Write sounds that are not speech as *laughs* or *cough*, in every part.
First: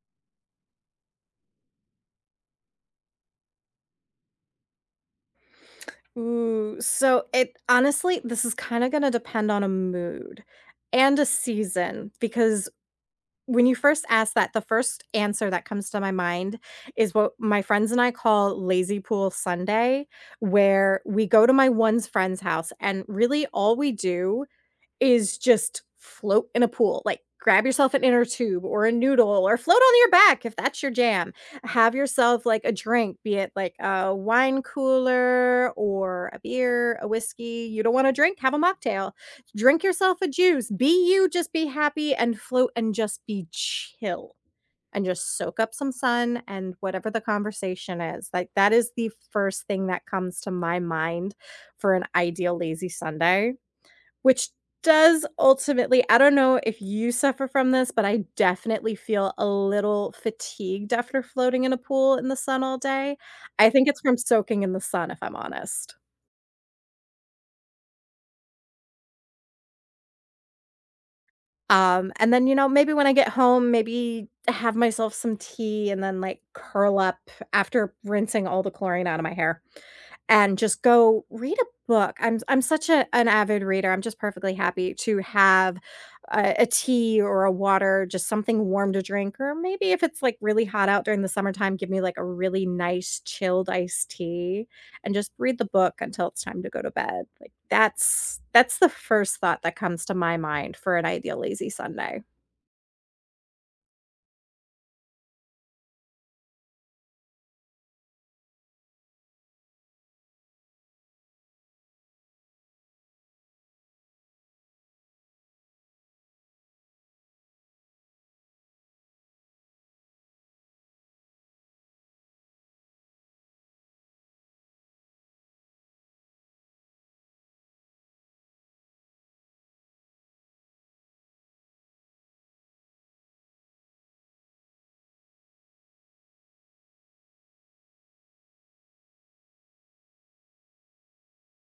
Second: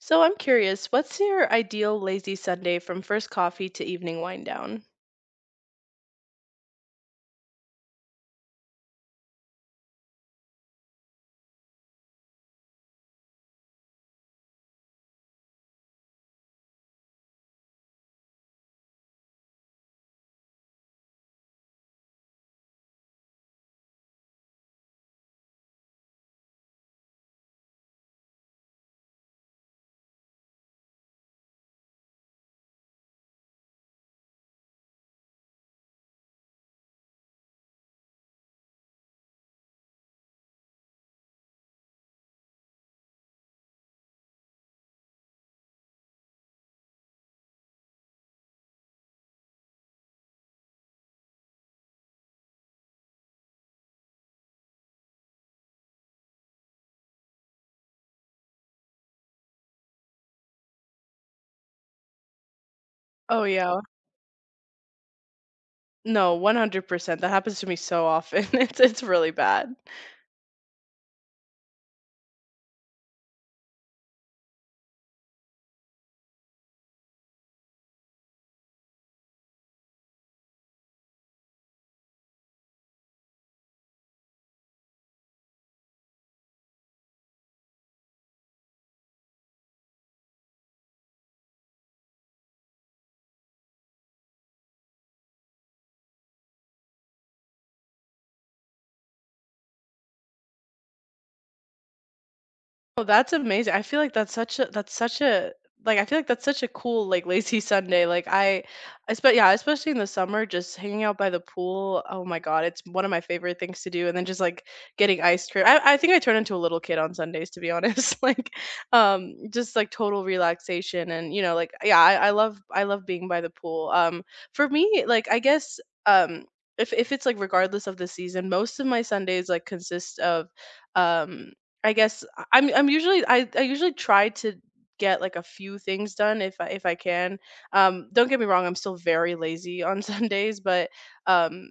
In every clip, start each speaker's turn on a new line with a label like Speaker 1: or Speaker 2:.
Speaker 1: So I'm curious, what's your ideal lazy Sunday from first coffee to evening wind down?
Speaker 2: Ooh, so it honestly, this is kinda gonna depend on a mood and a season because when you first ask that, the first answer that comes to my mind is what my friends and I call lazy pool Sunday, where we go to my one's friend's house, and really all we do is just float in a pool. Like, grab yourself an inner tube or a noodle or float on your back if that's your jam. Have yourself, like, a drink, be it, like, a wine cooler or a beer, a whiskey. You don't want to drink? Have a mocktail. Drink yourself a juice. Be you, just be happy and float and just be chill and just soak up some sun and whatever the conversation is. Like, that is the first thing that comes to my mind for an ideal lazy Sunday. Which does ultimately, I don't know if you suffer from this, but I definitely feel a little fatigued after floating in a pool in the sun all day.
Speaker 1: Oh
Speaker 2: I
Speaker 1: yeah.
Speaker 2: think it's from soaking in the sun, if I'm honest.
Speaker 1: No, 100%. That happens to me so often. *laughs* It's really bad.
Speaker 2: And then, you know, Maybe when I get home, maybe have myself some tea and then, like, curl up after rinsing all the chlorine out of my hair, and just go read a book. I'm such a an avid reader. I'm just perfectly happy to have a tea or a water, just something warm to drink, or maybe if it's like really hot out during the summertime, give me like a really nice chilled iced tea and just read the book until it's time to go to bed. Like that's the first thought that comes to my mind for an ideal lazy Sunday.
Speaker 1: Oh, that's amazing. I feel like that's such a like, I feel like that's such a cool like lazy Sunday. Like I spent, yeah, especially in the summer, just hanging out by the pool. Oh my God, it's one of my favorite things to do. And then just like getting ice cream. I think I turn into a little kid on Sundays, to be honest. *laughs* Like, just like total relaxation. And like, yeah, I love being by the pool. For me, like, I guess um. If it's like, regardless of the season, most of my Sundays like consist of um I usually try to get like a few things done if I can. Don't get me wrong, I'm still very lazy on *laughs* Sundays, but um,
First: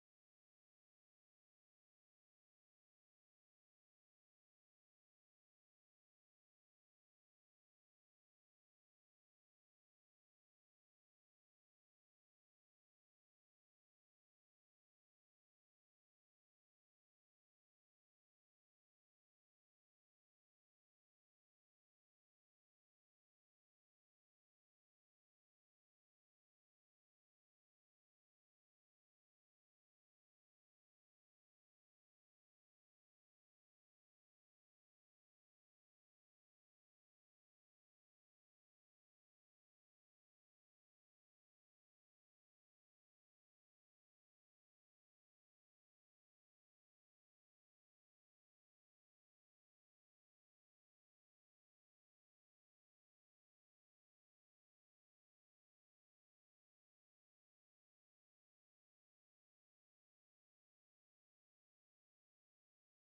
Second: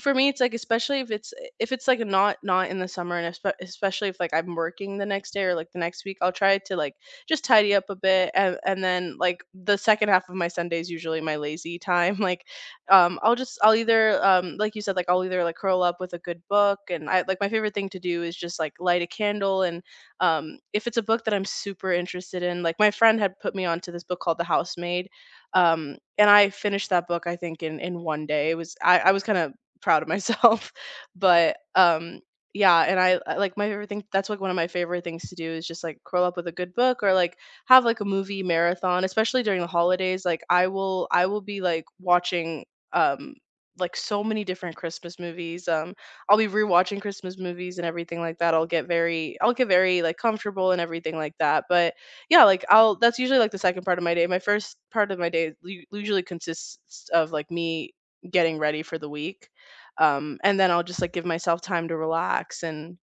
Speaker 1: for me, it's like, especially if if it's like not in the summer, and especially if like I'm working the next day or like the next week, I'll try to like just tidy up a bit and then like the second half of my Sunday is usually my lazy time. *laughs* Like I'll either like you said, like I'll either like curl up with a good book. And I like, my favorite thing to do is just like light a candle and if it's a book that I'm super interested in, like my friend had put me onto this book called The Housemaid. And I finished that book, I think, in one day. I was kind of proud of myself. *laughs* But yeah. And I like, my favorite thing, that's like one of my favorite things to do, is just like curl up with a good book, or like have like a movie marathon, especially during the holidays. Like I will be like watching um like so many different Christmas movies. I'll be rewatching Christmas movies and everything like that. I'll get very like comfortable and everything like that. But yeah, like I'll, that's usually like the second part of my day. My first part of my day usually consists of like me getting ready for the week and then I'll just like give myself time to relax and,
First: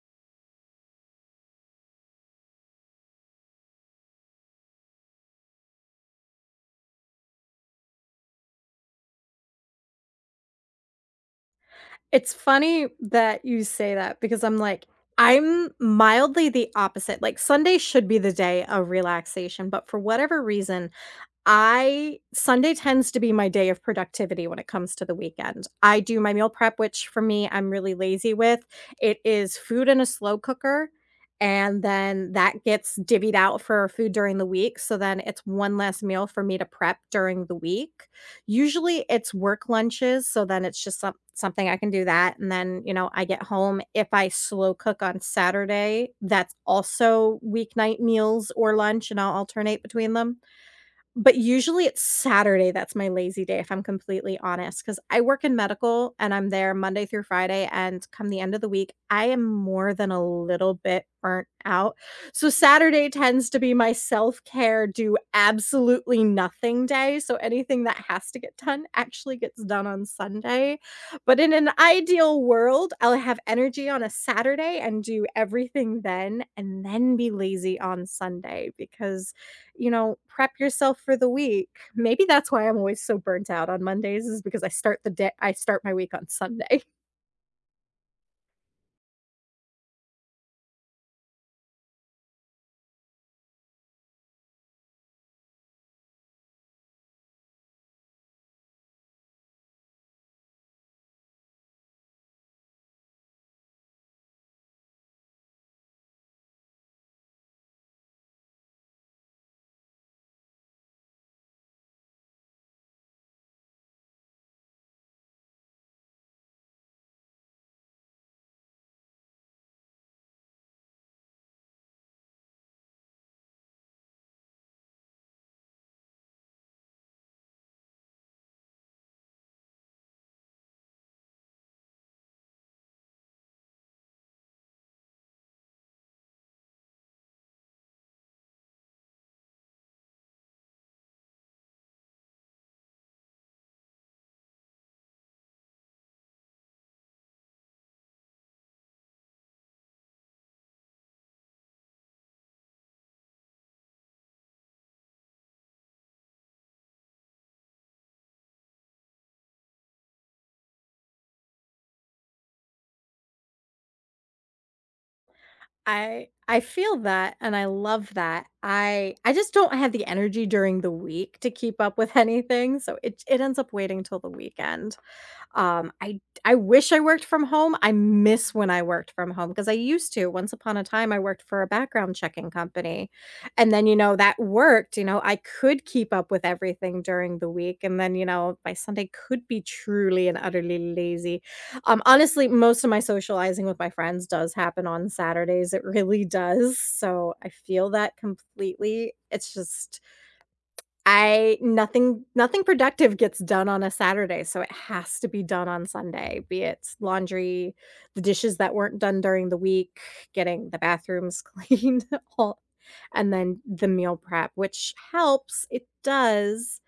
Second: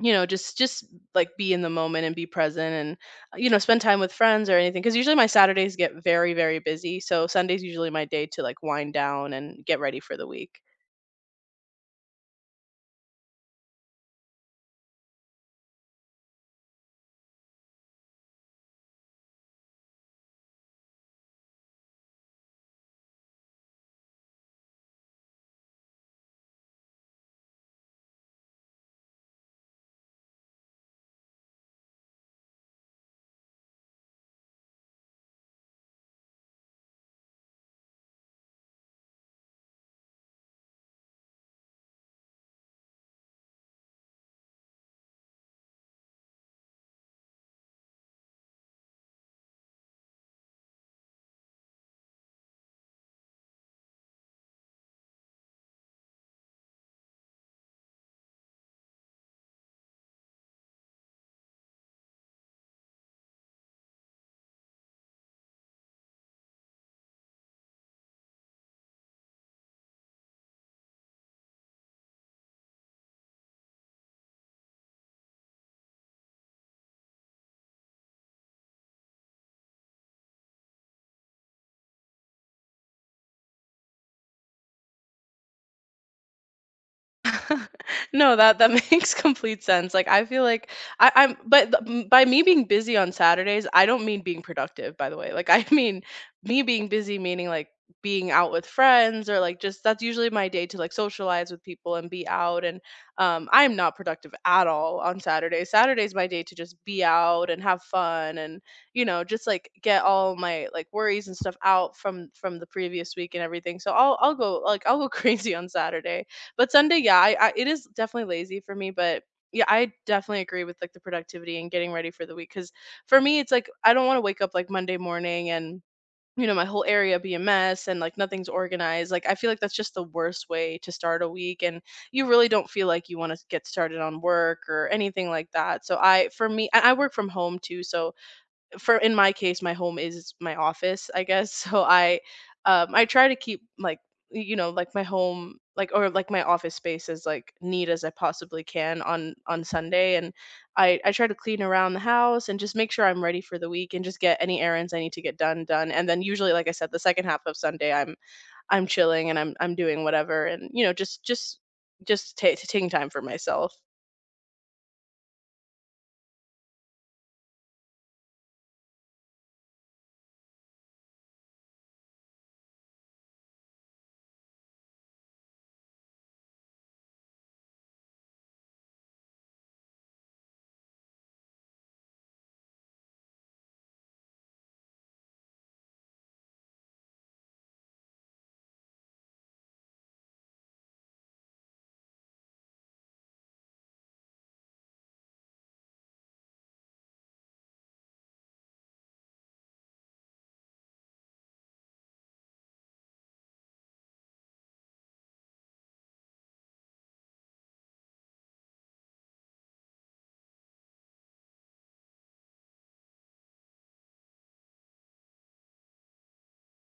Speaker 1: you know, just like be in the moment and be present. And you know, spend time with friends or anything, because usually my Saturdays get very, very busy, so Sunday's usually my day to like wind down and get ready for the week.
Speaker 2: It's funny that you say that because I'm like, I'm mildly the opposite. Like Sunday should be the day of relaxation, but for whatever reason, I Sunday tends to be my day of productivity when it comes to the weekend. I do my meal prep, which for me, I'm really lazy with. It is food in a slow cooker, and then that gets divvied out for food during the week. So then it's one less meal for me to prep during the week. Usually it's work lunches. So then it's just some, something I can do that. And then, you know, I get home. If I slow cook on Saturday, that's also weeknight meals or lunch, and I'll alternate between them. But usually it's Saturday that's my lazy day, if I'm completely honest, because I work in medical and I'm there Monday through Friday, and come the end of the week, I am more than a little bit burnt out. So Saturday tends to be my self-care, do absolutely nothing day, so anything that has to get done actually gets done on Sunday. But in an ideal world, I'll have energy on a Saturday and do everything then, and then be lazy on Sunday because, you know, prep yourself for the week. Maybe that's why I'm always so burnt out on Mondays is because I start the day I start my week on Sunday.
Speaker 1: *laughs* No, that *laughs* makes complete sense. Like I feel like I, I'm, but th- m- by me being busy on Saturdays, I don't mean being productive, by the way. Like I *laughs* mean me being busy, meaning like being out with friends or like just, that's usually my day to like socialize with people and be out. And I'm not productive at all on Saturdays. Saturday's my day to just be out and have fun and, you know, just like get all my like worries and stuff out from the previous week and everything. So I'll go *laughs* crazy on Saturday. But Sunday, yeah, I it is definitely lazy for me. But yeah, I definitely agree with like the productivity and getting ready for the week. Cause for me, it's like, I don't want to wake up like Monday morning and, you know, my whole area be a mess and like nothing's organized. Like I feel like that's just the worst way to start a week, and you really don't feel like you want to get started on work or anything like that. So for me, and I work from home too, so for, in my case, my home is my office, I guess. *laughs* So I try to keep like, you know, like my home, like, or like my office space as like neat as I possibly can on Sunday. And I try to clean around the house and just make sure I'm ready for the week, and just get any errands I need to get done done. And then usually, like I said, the second half of Sunday, I'm chilling, and I'm doing whatever and, you know, just ta taking time for myself.
Speaker 2: *laughs* I feel that and I love that. I just don't have the energy during the week to keep up with anything, so it ends up waiting till the weekend. I I wish I worked from home. I miss when I worked from home because I used to. Once upon a time, I worked for a background checking company, and then, you know, that worked, you know, I could keep up with everything during the week, and then, you know, my Sunday could be truly and utterly lazy. Honestly, most of my socializing with my friends does happen on Saturdays, it really does, so I feel that completely. It's just I nothing productive gets done on a Saturday, so it has to be done on Sunday, be it laundry, the dishes that weren't done during the week, getting the bathrooms *laughs* cleaned, all, and then the meal prep, which helps, it does,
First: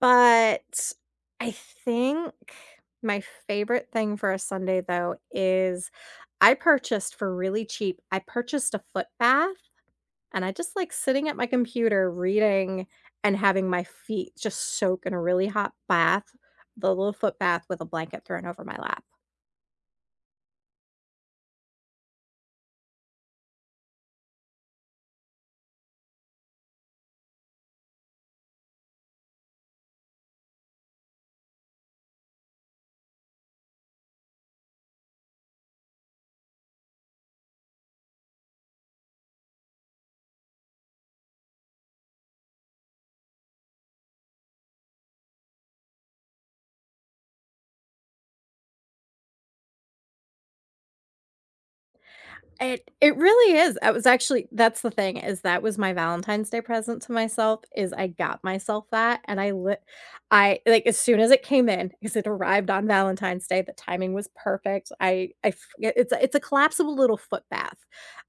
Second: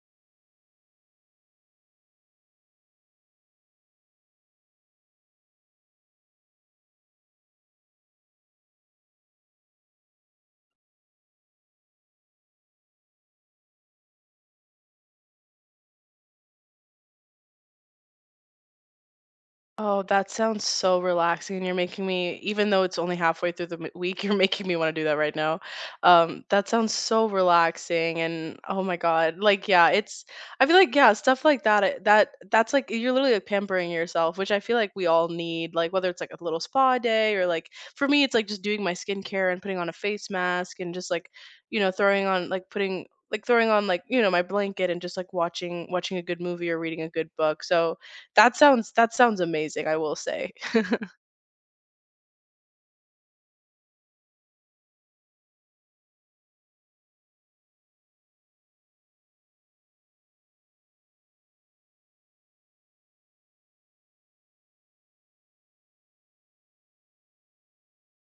Speaker 2: but I think my favorite thing for a Sunday, though, is I purchased for really cheap I purchased a foot bath, and I just like sitting at my computer reading and having my feet just soak in a really hot bath, the little foot bath with a blanket thrown over my lap.
Speaker 1: Oh, that sounds so relaxing. You're making me, even though it's only halfway through the week, *laughs* you're making me want to do that right now. That sounds so relaxing. And oh my God, like, yeah, it's, I feel like, yeah, stuff like that, that's like, you're literally like pampering yourself, which I feel like we all need, like, whether it's like a little spa day or like, for me, it's like just doing my skincare and putting on a face mask and just like, you know, throwing on, like, like throwing on, like, you know, my blanket, and just like watching a good movie or reading a good book. So that sounds amazing, I will say. *laughs*
Speaker 2: It really is. I was actually that's the thing is that was my Valentine's Day present to myself is I got myself that, and I lit I like as soon as it came in because it arrived on Valentine's Day, the timing was perfect. I f yeah, it's a collapsible little foot bath.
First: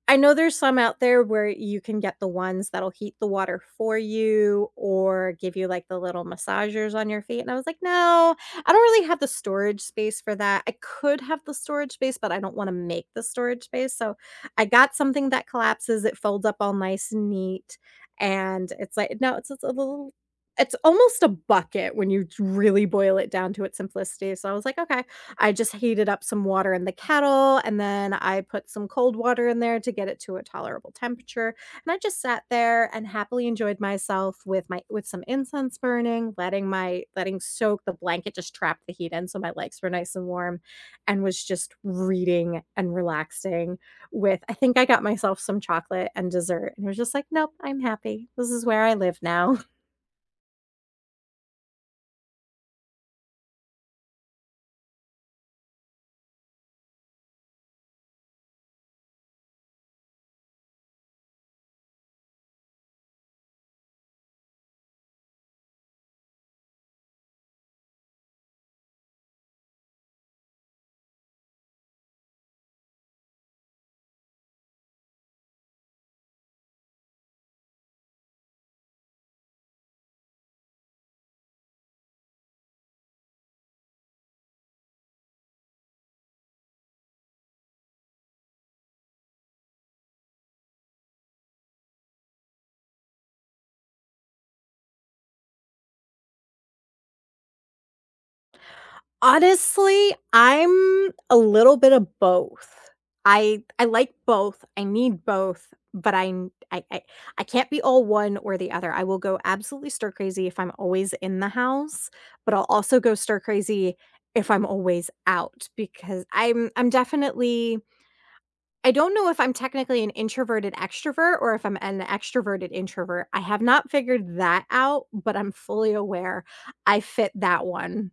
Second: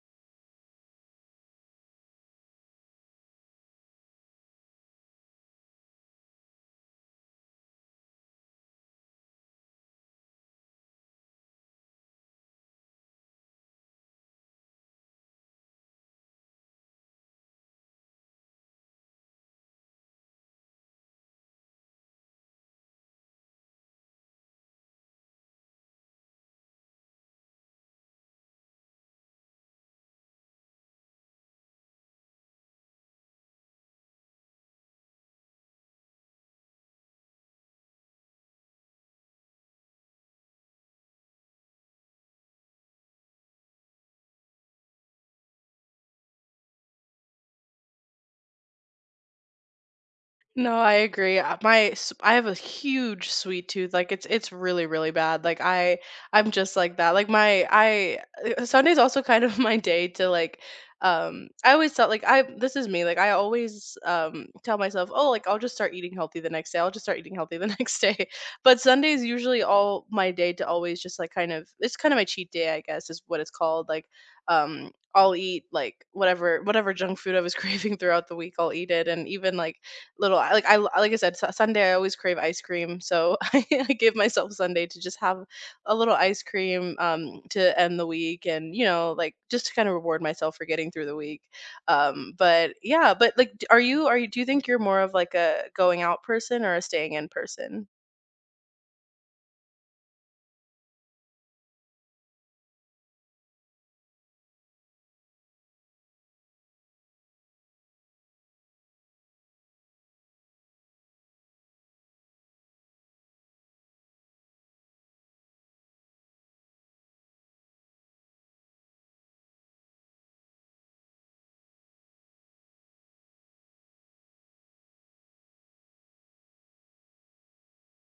Speaker 2: I know there's some out there where you can get the ones that'll heat the water for you or give you, like, the little massagers on your feet, and I was like, "No, I don't really have the storage space for that." I could have the storage space, but I don't wanna make the storage space, so I got something that collapses, it folds up all nice and neat, and it's like no, it's a little it's almost a bucket when you really boil it down to its simplicity, so I was like, "Okay." I just heated up some water in the kettle, and then I put some cold water in there to get it to a tolerable temperature, and I just sat there and happily enjoyed myself with my with some incense burning, letting my letting soak the blanket just trap the heat in so my legs were nice and warm, and was just reading and relaxing, with I think I got myself some chocolate and dessert and it was just like, "Nope, I'm happy. This is where I live now."
Speaker 1: No, I agree. My I have a huge sweet tooth. Like it's really, really bad. Like I'm just like that. Like my I Sunday's also kind of *laughs* my day to like I always thought like I this is me. Like I always tell myself, "Oh, like I'll just start eating healthy the next day. I'll just start eating healthy the *laughs* next day." But Sunday's usually all my day to always just like kind of, it's kind of my cheat day, I guess is what it's called. Like I'll eat like whatever junk food I was *laughs* craving throughout the week, I'll eat it. And even like little, like I said, Sunday I always crave ice cream, so *laughs* I give myself Sunday to just have a little ice cream, to end the week, and, you know, like just to kind of reward myself for getting through the week. But yeah. But like, are you, do you think you're more of like a going out person or a staying in person?
Speaker 2: *laughs* Honestly, I'm a little bit of both. I like both. I need both, but I n I can't be all one or the other. I will go absolutely stir crazy if I'm always in the house, but I'll also go stir crazy if I'm always out because I'm definitely I don't know if I'm technically an introverted extrovert or if I'm an extroverted introvert. I have not figured that out, but I'm fully aware I fit that one.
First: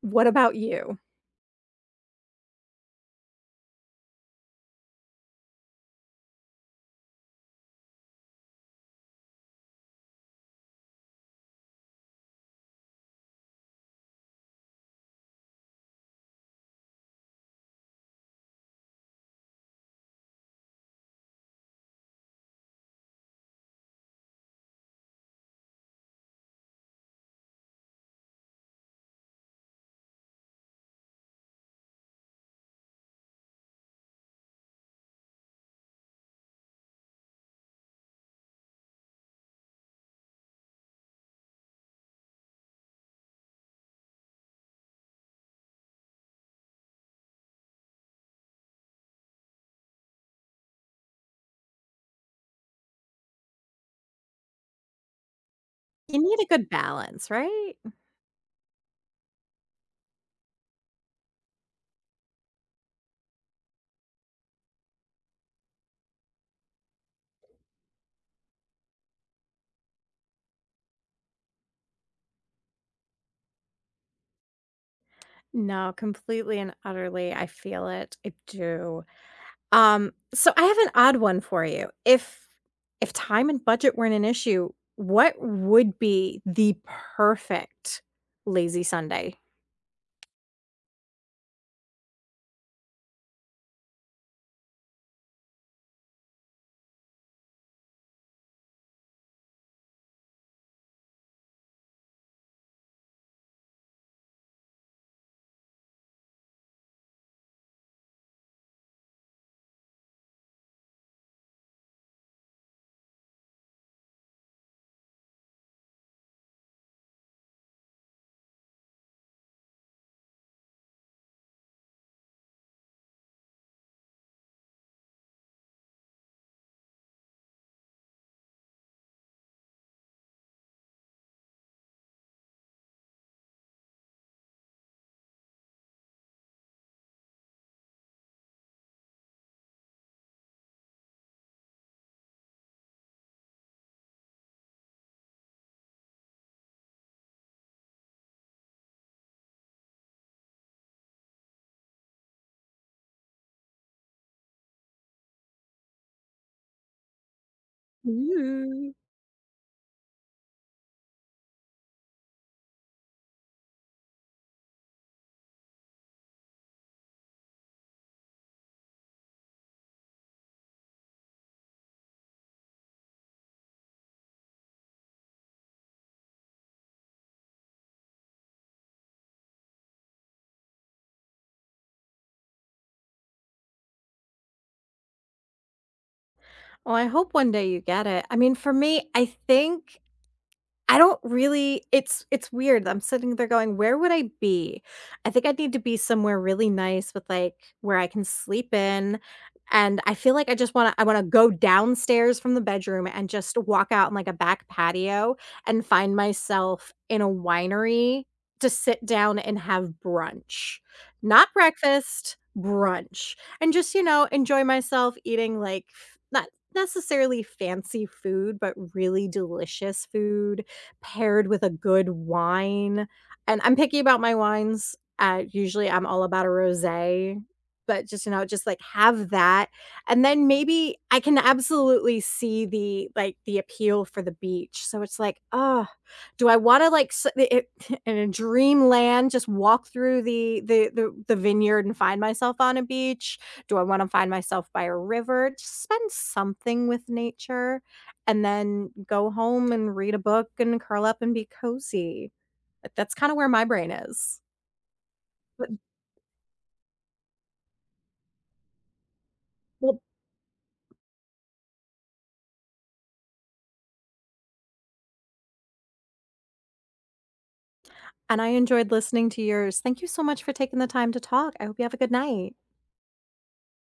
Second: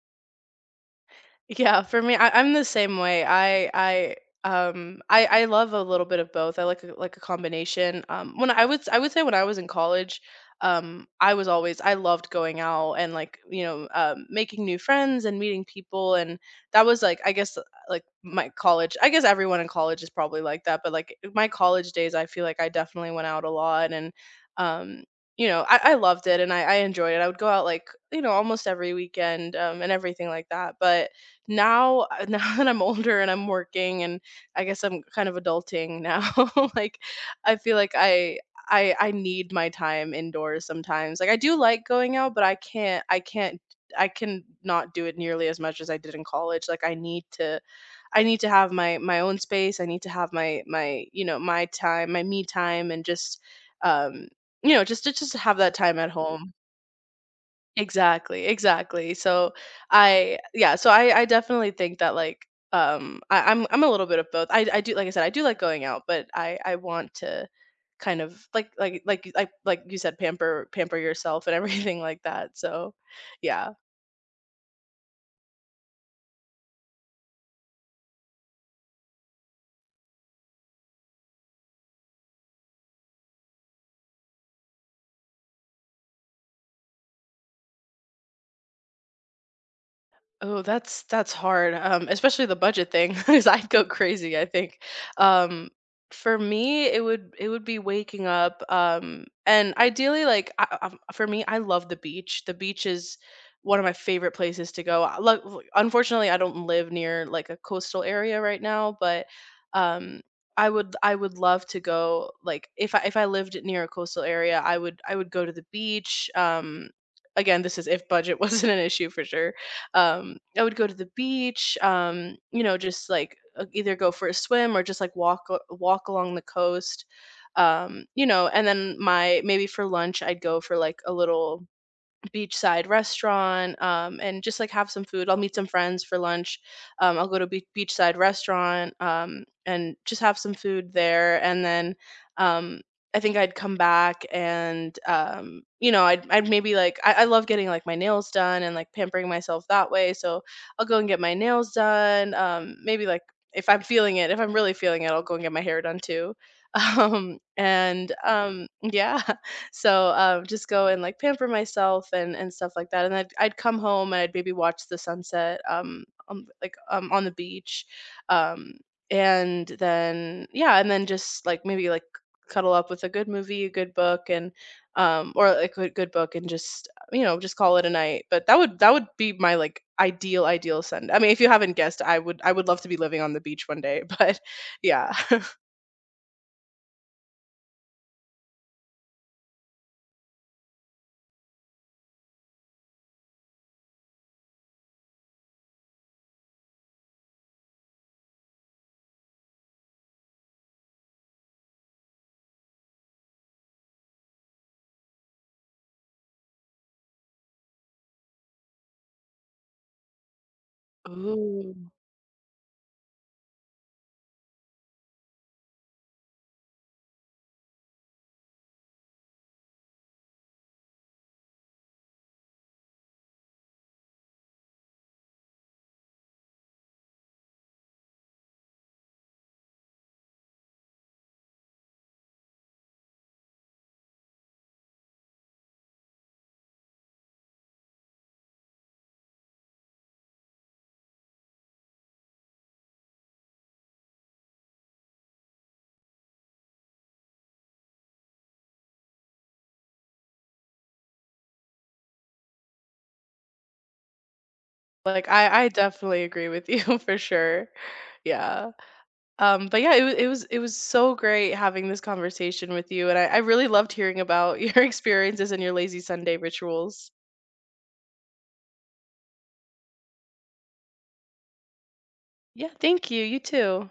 Speaker 2: What about you?
Speaker 1: Yeah, for me, I'm the same way. I love a little bit of both. I like a combination. When I would say, when I was in college, I was always, I loved going out and like, you know, making new friends and meeting people. And that was like, I guess, like my college. I guess everyone in college is probably like that, but like my college days, I feel like I definitely went out a lot. And um you know, I loved it. And I enjoyed it. I would go out like, you know, almost every weekend, and everything like that. But now, *laughs* now that I'm older and I'm working, and I guess I'm kind of adulting now, *laughs* like I feel like I I need my time indoors sometimes. Like I do like going out, but I can't, I can not do it nearly as much as I did in college. Like I need to have my own space. I need to have my, you know, my time, my me time. And just um you know, just have that time at
Speaker 2: You need
Speaker 1: home.
Speaker 2: a good balance, right?
Speaker 1: Exactly, exactly. So I yeah, so I definitely think that like I'm a little bit of both. I do, like I said, I do like going out, but I want to kind of like, like you said, pamper yourself and *laughs* everything like that. So yeah.
Speaker 2: No, completely and utterly. I feel it. I do. So I have an odd one for you. If time and budget weren't an issue, what would be the perfect lazy Sunday?
Speaker 1: Oh, that's hard, especially the budget thing. *laughs* Because 'cause I'd go crazy, I think. Um, for me, it would be waking up, and ideally, like for me, I love the beach. The beach is one of my favorite places to go. Unfortunately, I don't live near like a coastal area right now. But um, I would love to go. Like if I lived near a coastal area, I would go to the beach. Again, this is if budget *laughs* wasn't an issue, for sure. I would go to the beach, you know, just like either go for a swim, or just like walk along the coast. You know, and then my, maybe for lunch I'd go for like a little beachside restaurant, and just like have some food. I'll meet some friends for lunch. I'll go to a beachside restaurant, and just have some food there. And then um, I think I'd come back. And you know, I'd maybe like, I love getting like my nails done, and like pampering myself that way. So I'll go and get my nails done. Maybe like, if I'm really feeling it, I'll go and get my hair done too. *laughs* And
Speaker 2: Ooh.
Speaker 1: Yeah. So just go and like pamper myself and stuff like that. And I'd come home. And I'd maybe watch the sunset, on, like, on the beach. um and then yeah. And then just like maybe like cuddle up with a good movie, a good book, and or a good book. And just, you know, just call it a night. But that would be my like ideal, Sunday. I mean, if you haven't guessed, I would love to be living on the beach one day. *laughs* But yeah.
Speaker 2: Well, I hope one day you get it. I mean, for me, I think, I don't really it's weird. I'm sitting there going, "Where would I be?" I think I need to be somewhere really nice with, like, where I can sleep in, and I feel like I just wanna I wanna go downstairs from the bedroom and just walk out in, like, a back patio and find myself in a winery to sit down and have brunch.
Speaker 1: *laughs*
Speaker 2: Not
Speaker 1: Ooh.
Speaker 2: breakfast, brunch, and just, you know, enjoy myself eating, like, f not necessarily fancy food, but really delicious food paired with a good wine, and I'm picky about my wines, usually I'm all about a rosé, but just, you know, just, like, have that, and then maybe I can absolutely see the, like, the appeal for the beach, so it's like, oh, do I wanna, like, s" it *laughs* in a dreamland, just walk through the the vineyard and find myself on a beach? Do I wanna find myself by a river? Just spend something with nature and then go home and read a book and curl up and be cozy. But that's kinda where my brain is.
Speaker 1: Like, I
Speaker 2: But
Speaker 1: definitely agree with you *laughs* for sure. Yeah. But yeah,
Speaker 2: well,
Speaker 1: it was so great having this conversation with you. And I really loved hearing about *laughs* your experiences and your lazy Sunday rituals.
Speaker 2: and I enjoyed listening to yours. Thank you so much for taking the time to talk. I hope you have a good night.
Speaker 1: Yeah, thank you. You too.